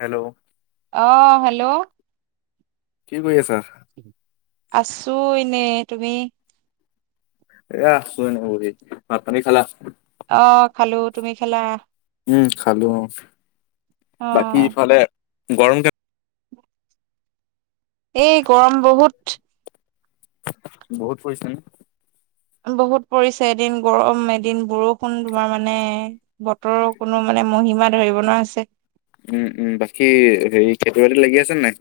Hello. অ hello. কি কৰি আছা? আছো এনে, তুমি? এ আছো এনে বহি মাত পানী খালা? অ খালো তুমি খালা উম খালো অ অ বাকী ইফালে গৰম [inaudible] এই গৰম বহুত বহুত [unintelligible] নে বহুত পৰিছে এদিন গৰম এদিন বৰষুণ তোমাৰ মানে বতৰৰ কোনো মানে মহিমা ধৰিব নোৱাৰে উম উম বাকী হেৰি খেতি বাতিত লাগি আছে ন নাই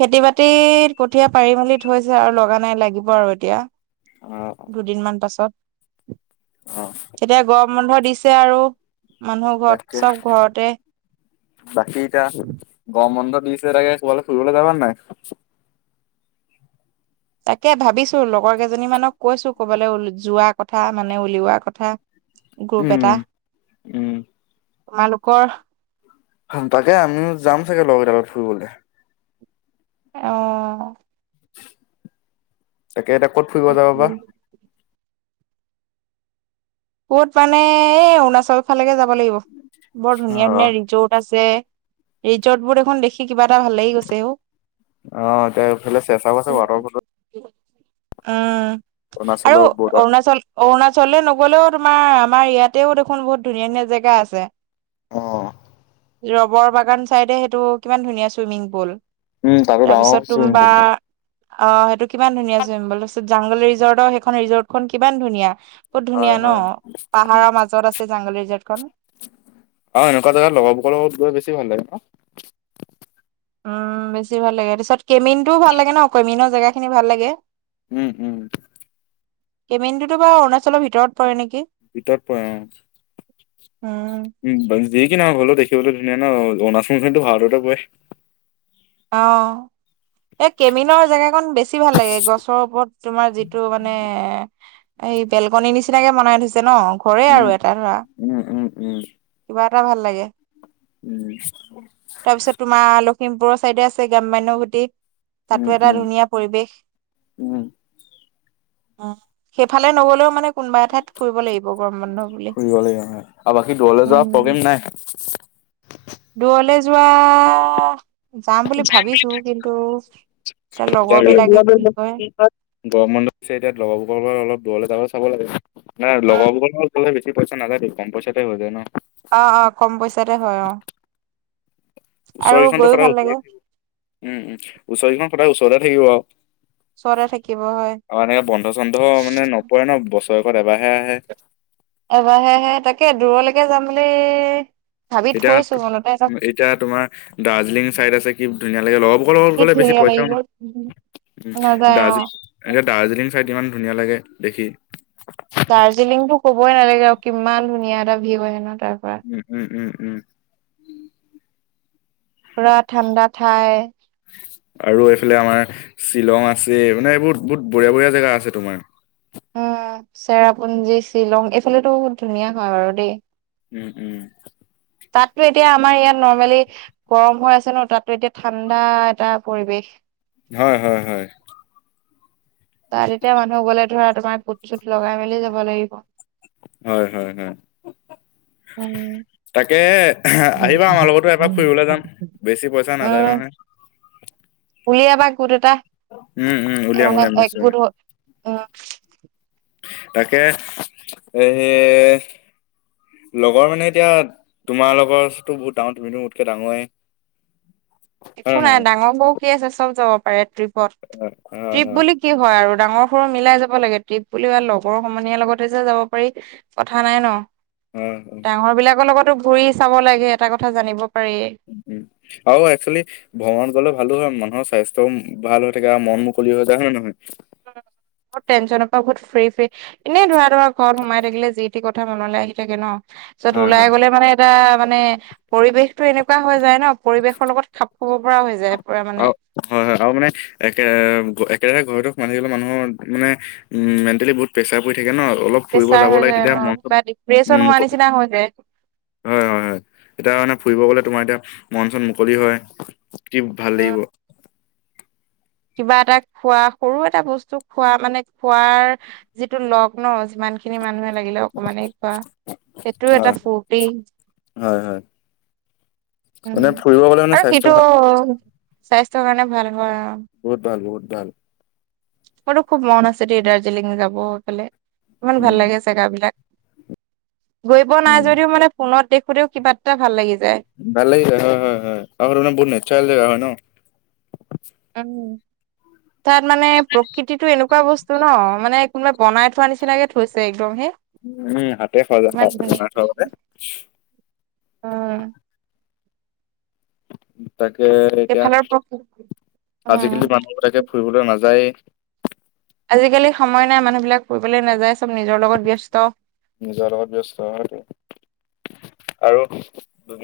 খেতি বাতিত কঠীয়া পাৰি মেলি থৈছে আৰু লগা নাই লাগিব আৰু এতিয়া অ দুদিন মান পাছত অ তেতিয়া গৰম বন্ধ দিছ আছে আৰু মানুহ ঘৰত তাক চব ঘৰতে বাকী এটা গৰম বন্ধত [unintelligible] আগে [unintelligible] ফুটবলৈ যাবাৰ নাই তাকে ভাবিছো লগৰ কেইজনী মানক কৈছো ক'বাললৈ যোৱা কথা মানে উলিওৱা কথা গ্ৰুপ এটা উম উম। তোমালোকৰ তাকে আমিও যাম চাগে লগৰ [unintelligible] ফুৰিবলে আহ তাকে এতিয়া ক'ত ফুৰিব যাব তাকে বা ক'ত মানে এ অৰুণাচল ফালেকে যাব লাগিব বৰ অ ধুনীয়া ধুনীয়া ৰিজৰ্ট আছে ৰিজৰ্ট বোৰ এখন দেখি কিবা এটা ভাল লাগি গৈছে অ' অ এতিয়া এইফালে [unintelligible] আছে ৱাটাৰ ফলত উম অৰুণাচলৰ আৰু বৰ্ডাৰ। অৰুণাচল অৰুণাচলেলৈ নগলেও তোমাৰ আমাৰ ইয়াতেও দেখোন বহুত ধুনীয়া ধুনীয়া জেগা আছে আহ ৰবৰ বাগান চাইডে সেইটো কিমান ধুনীয়া চুইমিং পুল উম তাতো ডাঙৰ তাৰপিছত তুম চুইমিং বা পুল অ সেইটো কিমান ধুনীয়া চব পিছত জাংগলী ৰিজৰ্ট সেইখন ৰিজখন কিমান ধুনীয়া বহুত ধুনীয়া হয় ন হয়। পাহাৰৰ মাজত আছে জাংগলী ৰিজাৰৰ্টখনন অ এনেকুৱা জাগগা [unintelligible] লগত গৈ বেছি ভাল লাগে ন উম বেছি ভাল লাগে ত পাৰিছত কেমিনটোও ভাল লাগে ন কেমিনৰ জেগাখিনি ভাল লাগে উম উম কেমেডুতো বা অৰুণাচলৰ ভিতৰত পৰে নেকি ভিতৰত প উম যিকি নহক [unintelligible] দেখিবলৈ ধুনীয়া ন অৰুণাচলখনো ভাৰততে পৰে আহ এই কেমিনৰ জেগাকন বেছি ভাল লাগে গছৰ ওপৰত তোমাৰ যিটো মানে এ এই বেলগননি নিচিনাকে বনাই থৈছে ন ঘৰে উম আৰু এটা ধৰা উম উম উম। কিবা টা ভাল লাগে উম থিমপুৰৰ [unintelligible] গ্ৰাম্যয় গুটি তাতো উম এটা উম ধুনীয়া পৰিৱেশ উম উ সেইফালে নগলেও মানে কোনোবা এঠাইত ফুৰিব লাগিব গৰম বন্ধ বুলি ফুৰিব লাগিব ন আৰু বাকী দূৰলৈ যোৱা উম প্ৰগ্ৰেম নাই [unintelligible] দূৰলে যোৱা যাম বুলি ভাবিছো কিন্তু এতিয়া লগৰ গৰম বিলাকে বন্ধ কি কয় [unintelligible] এতিয়া লগৰবোকৰ পৰা অলপ দৰলোবলৈ চাব লাগে ন অ লগৰবৰ গ'লে বেছি পইচা নাযায় কম পইচাতে হৈ যায় ন আহ অ কম পইচাতে হয় অ আৰু ওচৰিখনো গৈও সদায় ভাল লাগে ওচৰ থাকিব উ ওচৰিখন সদায় ওচৰতে থাকিব অ ওচৰতে থাকিব হয় এনেকে বন্ধ চন্ধ মানে নপৰে ন বছৰ ৰেকত এবাৰহে আহে। এবাৰহে আহে, তাকে দূৰলৈকে যাম বুলি ভাবি এতিয়া, থৈছো মনতে এটা এতিয়া তোমাৰ দাৰ্জিলিং চাইদ আছে কি ধুনীয়া লাহে, লগৰ বোৰৰ লগত কি গলে বেছি ধুনীয়া পইচাও লাগিব নাযায় অ [unintelligible] দাৰ্জিলিং থাইত ইমান ধুনীয়া লাগে দেখি। দাৰ্জিলিংটো কবই নালাগে আৰু কিমান [unintelligible] উম উম উম উম। পুৰা ঠাণ্ডা ঠাই। আৰু এইফালে আমাৰ শ্বিলং আছে, মানে এইবোৰ বহুত বঢ়িয়া বঢ়িয়া জেগা আছে তোমাৰ। উম, চেৰাপুঞ্জী শ্বিলং এইফালেতো বহুত ধুনীয়া হয় বাৰু দেই। উম উম। তাততো এতিয়া আমাৰ ইয়াত নৰ্মেলি গৰম হৈ আছে ন, তাততো এতিয়া ঠাণ্ডা এটা পৰিৱেশ। হয় হয় হয়। তাত তেতিয়া মানুহ গলে, ধৰা তোমাৰ কুট চুট লগাই মেলি যাব লাগিব। হয় হয় হয়, উম। তাকেহে আহিবা আমাৰ লগতো এবাৰ ফুৰিবলৈ যাম, বেছি পইচা নাযায় উম, নহয়। উলিয়াবা গোট এটা, উম উম উলিয়াম মানে উলিয়াম এক নিশ্চয় গোট হ তাকে এই লগৰ মানে এতিয়া, তোমাৰ লগৰটো বহুত ডাঙৰ তুমিতো মোতকে ডাঙৰেই। একো নাই ডাঙৰ সৰু কি আছে, চব যাব পাৰে ট্ৰিপত, হয় হয় ট্ৰিপ বুলি কি হয় আৰু। ডাঙৰ সৰু মিলাই যাব লাগে ট্ৰিপ বুলি লগৰ সমনীয়াৰ লগতে যে যাব পাৰি কথা নাই ন। হয় হয় ডাঙৰবিলাকৰ লগতো ঘুৰি চাব লাগে, এটা কথা জানিব পাৰি। উম আৰু একচুৱেলি ভ্ৰমণ গলে ভালো হয় মণ অ', স্বাস্থ্যও ভাল হৈ থাকে আৰু মন মুকলি হৈ যায় হয় নে নহয়। অহ। বহু টেন্যনৰ পৰা বহুত ফ্ৰী ফ্ৰী, এনেই ধৰা ধৰা ঘৰত সোমাই থাকিলে যি টি কথা মনলৈ আহি থাকে ন। পিছত হয় ওলাই হয়। গলে মানে এটা মানে পৰিৱেশটো এনেকুৱা হৈ যায় ন পৰিৱেশৰ লগত খাপ খাব পৰা হৈ যায়। আৰু পুৰা মানে হয় হয় আৰু মানে একে ৰাহে ঘৰতে থাকিলে মানুহৰ মানে, উম মেণ্টেলি বহুত প্ৰেচাৰ পৰি থাকে ন। অলপ ফুৰিব প্ৰেচাৰ যাব হৈ লাগে যায় তেতিয়া ন মনটো। কিবা ডিপ্ৰেচন হোৱা [unintelligible] নিচিনা হৈ যায় হয় হয় হয়, এতিয়া মানে ফুৰিব গ'লে তোমাৰ এতিয়া মন চন মুকলি হয়, কি ভাল লাগিব? উম কিবা এটা খোৱা সৰু এটা বস্তু খোৱা মানে খোৱাৰ যিটো লগ ন। যিমান খিনি মানুহে লাগিলে অকমানে খোৱা সেইটোও এটা হয় ফূৰ্তি। হয় হয় উম, মানে ফুৰিব গ'লে মানে আৰু স্বাস্থ্য সেইটো ভা- স্বাস্থ ৰ কাৰণে ভাল হয়। বহুত ভাল বহুত ভাল। মোৰো খুব মন আছে দেই দাৰ্জিলিং যাব সেইফালে, ইমান উম ভাল লাগে জেগাবিলাক। গৈ পোৱা নাই উম যদিও মানে ফোনত দেখোতেও কিবা এটা ভাল লাগিছে। ভাল লাগিছে হয় হয় হয়, আৰু মানে বহুত নেচাৰেল জেগা হয় ন। উম। [inaudible] তাত মানে প্ৰকৃতিতো এনেকুৱা বস্তু ন, মানে কোনোবাই বনাই থোৱা নিচিনাকে থৈছে একদম হেই। উম উম, হাতেই সজাই থোৱা গতে। উম। [inaudible] তাকে এতিয়া এইফালৰ প্ৰকৃতি উম আজিকালি মানুহ বিলাকে ফুৰিবলৈ নাযায়েই। আজিকালি সময় নাই, মানুহবিলাক ফুৰিবলৈ নাযায় চব নিজৰ লগত ব্যস্ত। নিজৰ লগত ব্যস্ত। আৰু তুি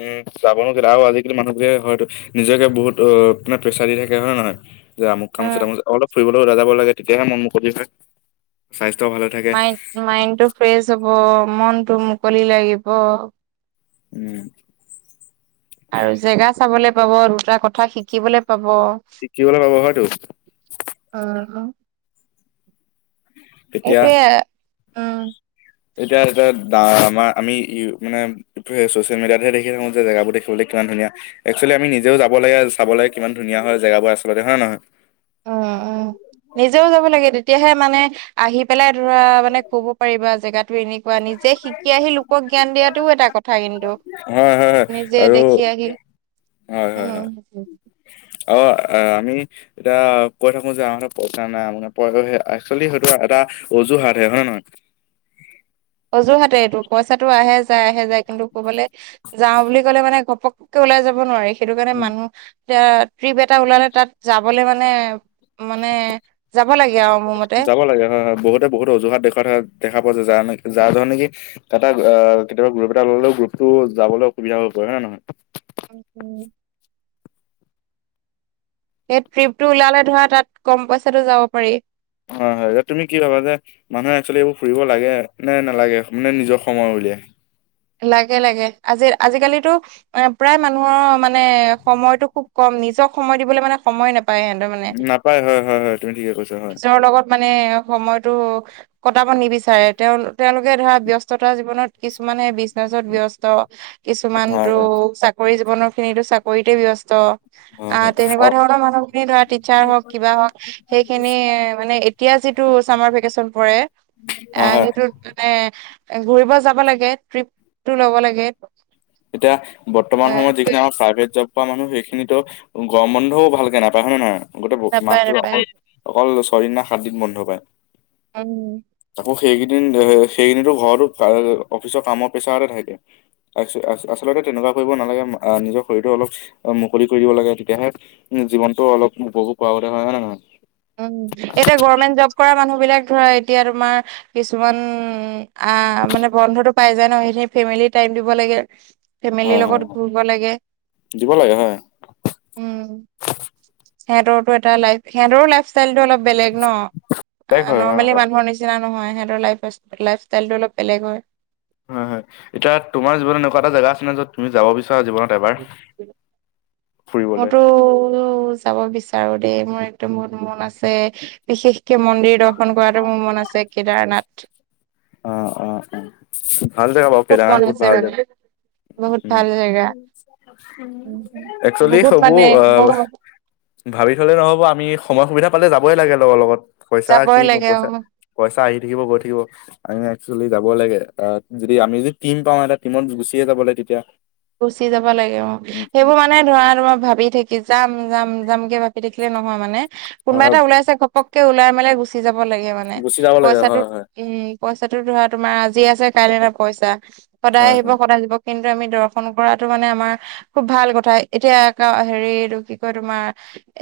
যাবনোা আৰু আজিকালি মানুহবোে হয়তো নিজকে বহুত অ মানে প্ৰেছাৰ দি থাকে হয় নে নহয় যে আমক কাম উম আছে ত অলপ ফুৰিবলৈওা যাব লাগে তেতিয়াহে মন মুখত মাইড মাইণ্ডটো ফ্ৰেছ হ'ব মনটো মুকলি লাগিব উম আৰু জেগা চাবলৈ পাব দুটা কথা শিকিবলৈ পাব অ', শিকিিবলে পাব হয়তটো আহ তেতিয়া এইটয়ে উ এতিয়া এয়া আমাৰ আমি ই মানে চচিয়েল মিডিয়াত হে দেখি থাকো যে জেগাব বোৰ দেখিবলৈাক ধুন এক্চুৱেলি আমি নিজেও যাব লাগে চাব লাগে কিমান ধুনীয়া হয় জেগাবোৰ আচলতে হয় নে নহয় অ অ নিজেও যাব লাগে তেতিয়াহে মানে আহি পেলাই ধৰা মানে কব পাৰিবা জেগাত এনেকুৱা নিজে শিকি আহি লোকক জ্ঞান দিয়াতটোও এটা কথা কিন্তু হয় হয় হয় নিজে আৰু দেখি আহ আহি হয় হয় উম হয় অ আমি এয়া কৈ থাকো যে আমাৰাতত পইচা নাই মানে একোৱেলি সেইটো এটা অজুহাত হে হয়ে নহয় অজুহাতে এইটো পইচাটো আহে যায় আহে যায় কিন্তু ক'ৰবালে যাওঁ বুলি ক'লে মানে ঘপক ওলাই যাব নোৱাৰি সেইটো কাৰণে উম, মানুহ এতি ট্ৰিপ এটা ওলালে তাত যাবলৈ মানে মানে যাব লাগ যাব লাগে হয় হয় বহুতে বহুত অজুহাত দেখুৱা দেখা পোৱা যায়া নেকি যাৰ ধৰণেি তটা কেতিয়াবা গ্ৰুপ এটা ললেও গ্ৰুপতটো যাবলৈ অসুবিধা হৈ পৰে হয় নে নহয় উ সেই ট্ৰিপটো ওলালে ধৰা তাত কম পইচাটো যাব পাৰি হয় হয় এতি তুমি কি ভাবা যে মানুহে এক্চোৱেলি এইবোৰ ফুৰিব লাগে নে নালাগে মানে নিজৰ সময় পলৈিয় লাগে লাগে আজি আজিকালিতো এ প্ৰায় মানুহৰ মানে সময়তটো খুব কম নিজক সময় দিবলৈ মানে সময় নাপায় পাই সিহতৰ মানে নাপায় হয় হয় হয় তুমি ঠিকে কৈছা হয় নিজৰ লগত মানে সময়তো কটাব নিবিচাৰে তেওঁ তেওঁলোকে ধৰা ব্য্স্ততা জীৱনত কিছুমানে নেত ব্য্স্ত কিছুমান টো হয় হয় চাকৰি জীৱনৰ খিনিো চাকৰিতে ব্যস্ত হয় অ হয় তেনেকুৱা ধৰণৰ মানুহ খিনি ধৰা টিচাৰ হওক কিবা হওক সেইখিনি মানে এতিয়া যিটো চামাৰ ভেকেচন পৰে হয় আহ হয় সেইটোত মানে ঘূৰিব যাব লাগে ট্ৰিপটো ল'ব লাগে এতিয়া বৰ্তমান সময়ত যিখিনি আমাৰ প্ৰাইভেট জব কৰা মানুহ সেইখিনিত টো গৰম বন্ধও ভালকে নাপায় হয় নে নহয় গোটেই নাপায় মাহটো নাপায় অকল অকল কৰিৰিনা হাতদিত বন্ধ পায় উম ৌ সেইকেইদিন সেইকেইিনো ঘৰতো অফিচৰ কামৰ পেছা এতে থাই দিয় আচলতে তেনেকুৱা কৰিব নালাগে নিজৰ শৰীৰ অলপ মুকলি কৰি দিব লাগে তেতিয়াহে টো অলপ বহু পাৱৰে হয় নে নহয় উ এতিয়া গৰ্মেণ্ট জব কৰা মানুহ বি ধৰা এতিয়া তোমাৰ কিছুমান মানে বন্ধতটো পাই যায় ন সেইখিনিেম টাইম দিব লাগে ফেমিলিৰ হয় হয় লগত হয়, ঘূৰিব লাগে দিব লাগে হয় উম সিহঁতৰো এটা লফ সিহঁতৰো লাইফ ষ্টাইলতটো অলপ বেলেগ ন তাইক হয় হয় নৰ্মেলি হয় মানুহৰ নিচিনা নহয় সিহঁতৰ ল লাইফ ষ্টাইলটো অলপ বেলেগ হয় হয় হয় এতিয়া তোমাৰ জীৱনত একুৱা এটা জাগগাছে ন যত তুমি যাব বিচাৰা জীৱনত এবাৰ ফুৰিবলৈ মইতো যাব বিচাৰো তাৰো দেই মোৰ একদম বহুত মন আছে বিশেষ মন্দিৰ দৰ্শন কৰাটো মোৰ মন আছে কেদাৰনাথ অ অ অ ভাল জেগা বও খুব ফৰাঙাৰ মন ফুত আছে ভাল মানে জেগা বহুত ভাল জেগা উ উ উম, একচুৱেলি বহুত হব মানে আহ বহু ভাবি থলে নহ'ব আমি সময় সুবিধা পালে যাবই লাগে লগৰ লগত পইচা কি যাবই নো লাগে পইচা আৰু পইচা আহি থাকিব গৈ থাকিব আমি একচুৱেলি যাব লাগে আহ যদি আমি যদি টিম পাওঁ এটা টিমত গুচিয়ে যাব লাগে তেতিয়া গুচি যাব লাগে অ উম, সেইবোৰ মানে ধৰা তোমাৰ ভাবি থাকি যাম যাম যাম কেে ি দেখিলে নহয় মানে কোনব হয় হয় এটা ওাইছে ঘপকে ওলাই মেলাই গুচি যাব ল মানে গুচি যাব লাগে পইচাটোো হয় হয় উম পইচাটো ধৰা তোমাৰ আজি যি আছে কাইলৈ পইচা সদায় হয় আহিব হয় সদায় যিব কিন্তু আমি দ ন কৰাটো মানে আমাৰ খুব ভাল কথা এতিয়া হেৰিটো কি কয় তোমাৰ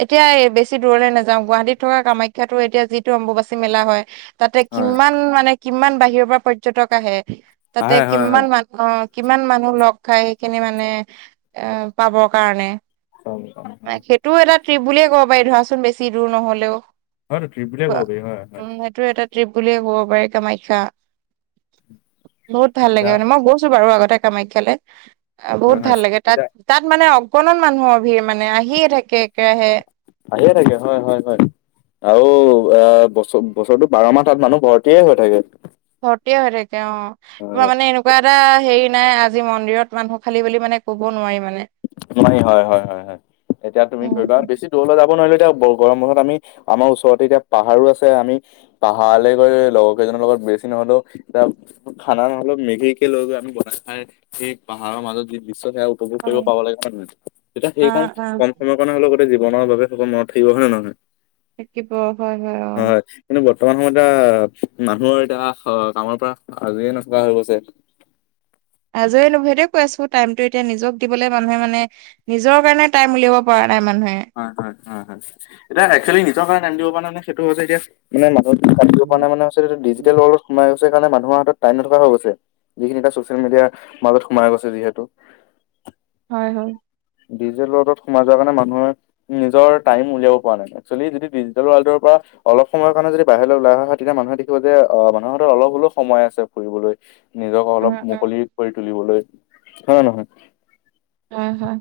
এতিয়া বেছি দূৰলৈ নাযাওঁ গুৱাহাটীত থকা কামাখ্যাত ো এতিয়া যিটো অম্বুবাচী মেলা হয় তাতে হয় কিমান মানে কিমান বাহিৰৰ পৰা পৰ্যটক আহে তাতে আহে হয় হয় কিমান মানু অ কিমান মানুহ লগ খাই সেইখিনি মানে এ পাবৰ কাৰণে অ সেইটোও এটা ট্ৰিপ বুলিয়ে ক'ব পাৰি ধৰাচোন বেছি দূৰ নহলেও হয়তো ট্ৰিপ বুলিয়ে ক'ব উ পাৰি হয় হয় সেইটো এাত ্ৰিপ বুলিয়ে ক'ব পাৰি কামাখ্যা বহুত ভাল লাগে এতিয়া মানে মই গৈছো বাৰু আগতে কামাখ্যালে হয় বহুত হয় ভাল লাগে তাত এতিয়া তাত মানে অগণন মানুহৰ ভিৰ মানে আহিয়ে থাকে একেৰাহে আহে থাকে হয় হয় হয় আৰু আহ বছৰ বছৰটো বাৰ মাহ তাত মানুহ ভৰটে হৈ থাকে ভৰ্তে হৈ থাকে অ তোমাৰ মানে এনেকুৱা এটা হেৰি নাই আজি মন্দিৰত মানুহ খালি বুলি মানে ক'ব নোৱাৰিম মান হয় হয় হয় হয় এতিয়া তুমি ধৰিবা উম বেছি দূৰলৈ যাব নোৱাৰলে এতিয়া গৰম বছত আমি আমাৰ ওচৰতে এতিয়া পাহাৰো আছে আমি পাহাৰলৈ গৈ লগৰ কেইজনৰ লগত বেছি নহলেও এতিয়া খানা নহ'লেও মেঘিকে লৈ গৈ আমি বনাই খাই সেই পাহাৰৰ মাজত যি বিশ্ব সে কৰিব হয় প লাগে হয় নহয় তেতিয়া সেইখন আহ আহ কম সময়ৰ কাৰণে হলে গোেই জীৱনৰ বাবেকল মনত থাকিব হয় নে নহয় তে প হয় হয় অ বৰ্তমান সময়ত এতিয়া মানুহৰ এতিয়া কামৰ পৰা আজৰিে নথকা হৈ গৈছে [inaudible] আজৰি নোেদে কৈ আছো টাইমতটো এতিয়া নিজক দিবলৈ মানুহে মানে নিজৰ কাৰণে টাইম উলিয়াব পৰা ন প্ৰায় মানুহে হয় হয় হয় হয় এতিয়া এক্চুৱেলি নিজৰ কাৰণে নাম দিব পৰা নাই সেইটো যে এতিয়া মানে মাজত িব পৰা ন মানেটো ডিজিটেলৰ্লতোম কাৰণে মানুহৰ হাতত টাই নথকা হৈ গৈছে যিখিনি এটা ছচিয়েল মিডিয়াৰ মাজত সোমাই গৈছে যিহেতু [inaudible] হয় হয় ডিজিটেল ৱৰ্ডত সোমাই যোৱাৰ কাৰণে মানুহে নিজৰ টাইম উলিয়াব পৰা নাই এক্চুৱেলি যদি ডিজিটেল ৱৰ্ল্ডৰ পৰা অলপ সময়ৰ কাৰণে যদি বাহিৰলৈ ওলাই অহ হয় তেতিয়া মানুহে দেখিব যে অ মানুহৰ হাতত অলপ হলে সময় আছে ফুৰিবলৈ নিজকে উম অলপ উম মুকলি কৰি তুলিবলৈ হয়ে নহয় হয় হয়।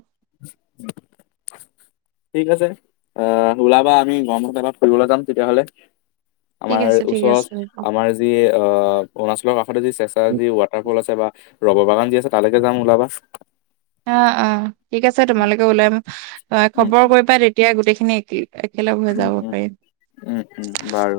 উম ঠিক আছে আহ ওলাবা আমি গৰম পত এমাৰ ফুৰিবলৈ যাম তেতিয়াহ'লে ঠিক আমাৰ আছে ঠিক ওচৰত আছে হ'ব। আমাৰ যি অ অৰুণাচলৰ কাষতে যি চেচা যি ৱাটাৰফল আছে বা ৰব বাগান যি আছে তালৈকে যাম ওলাবা অ অ ঠিক আছে তোমালোকে উওলাম উম খবৰ কৰিবা তেতিয়া গোটেইখিনি এক একেলগ হৈ উম যাব উম পাৰিম উম উম বাৰু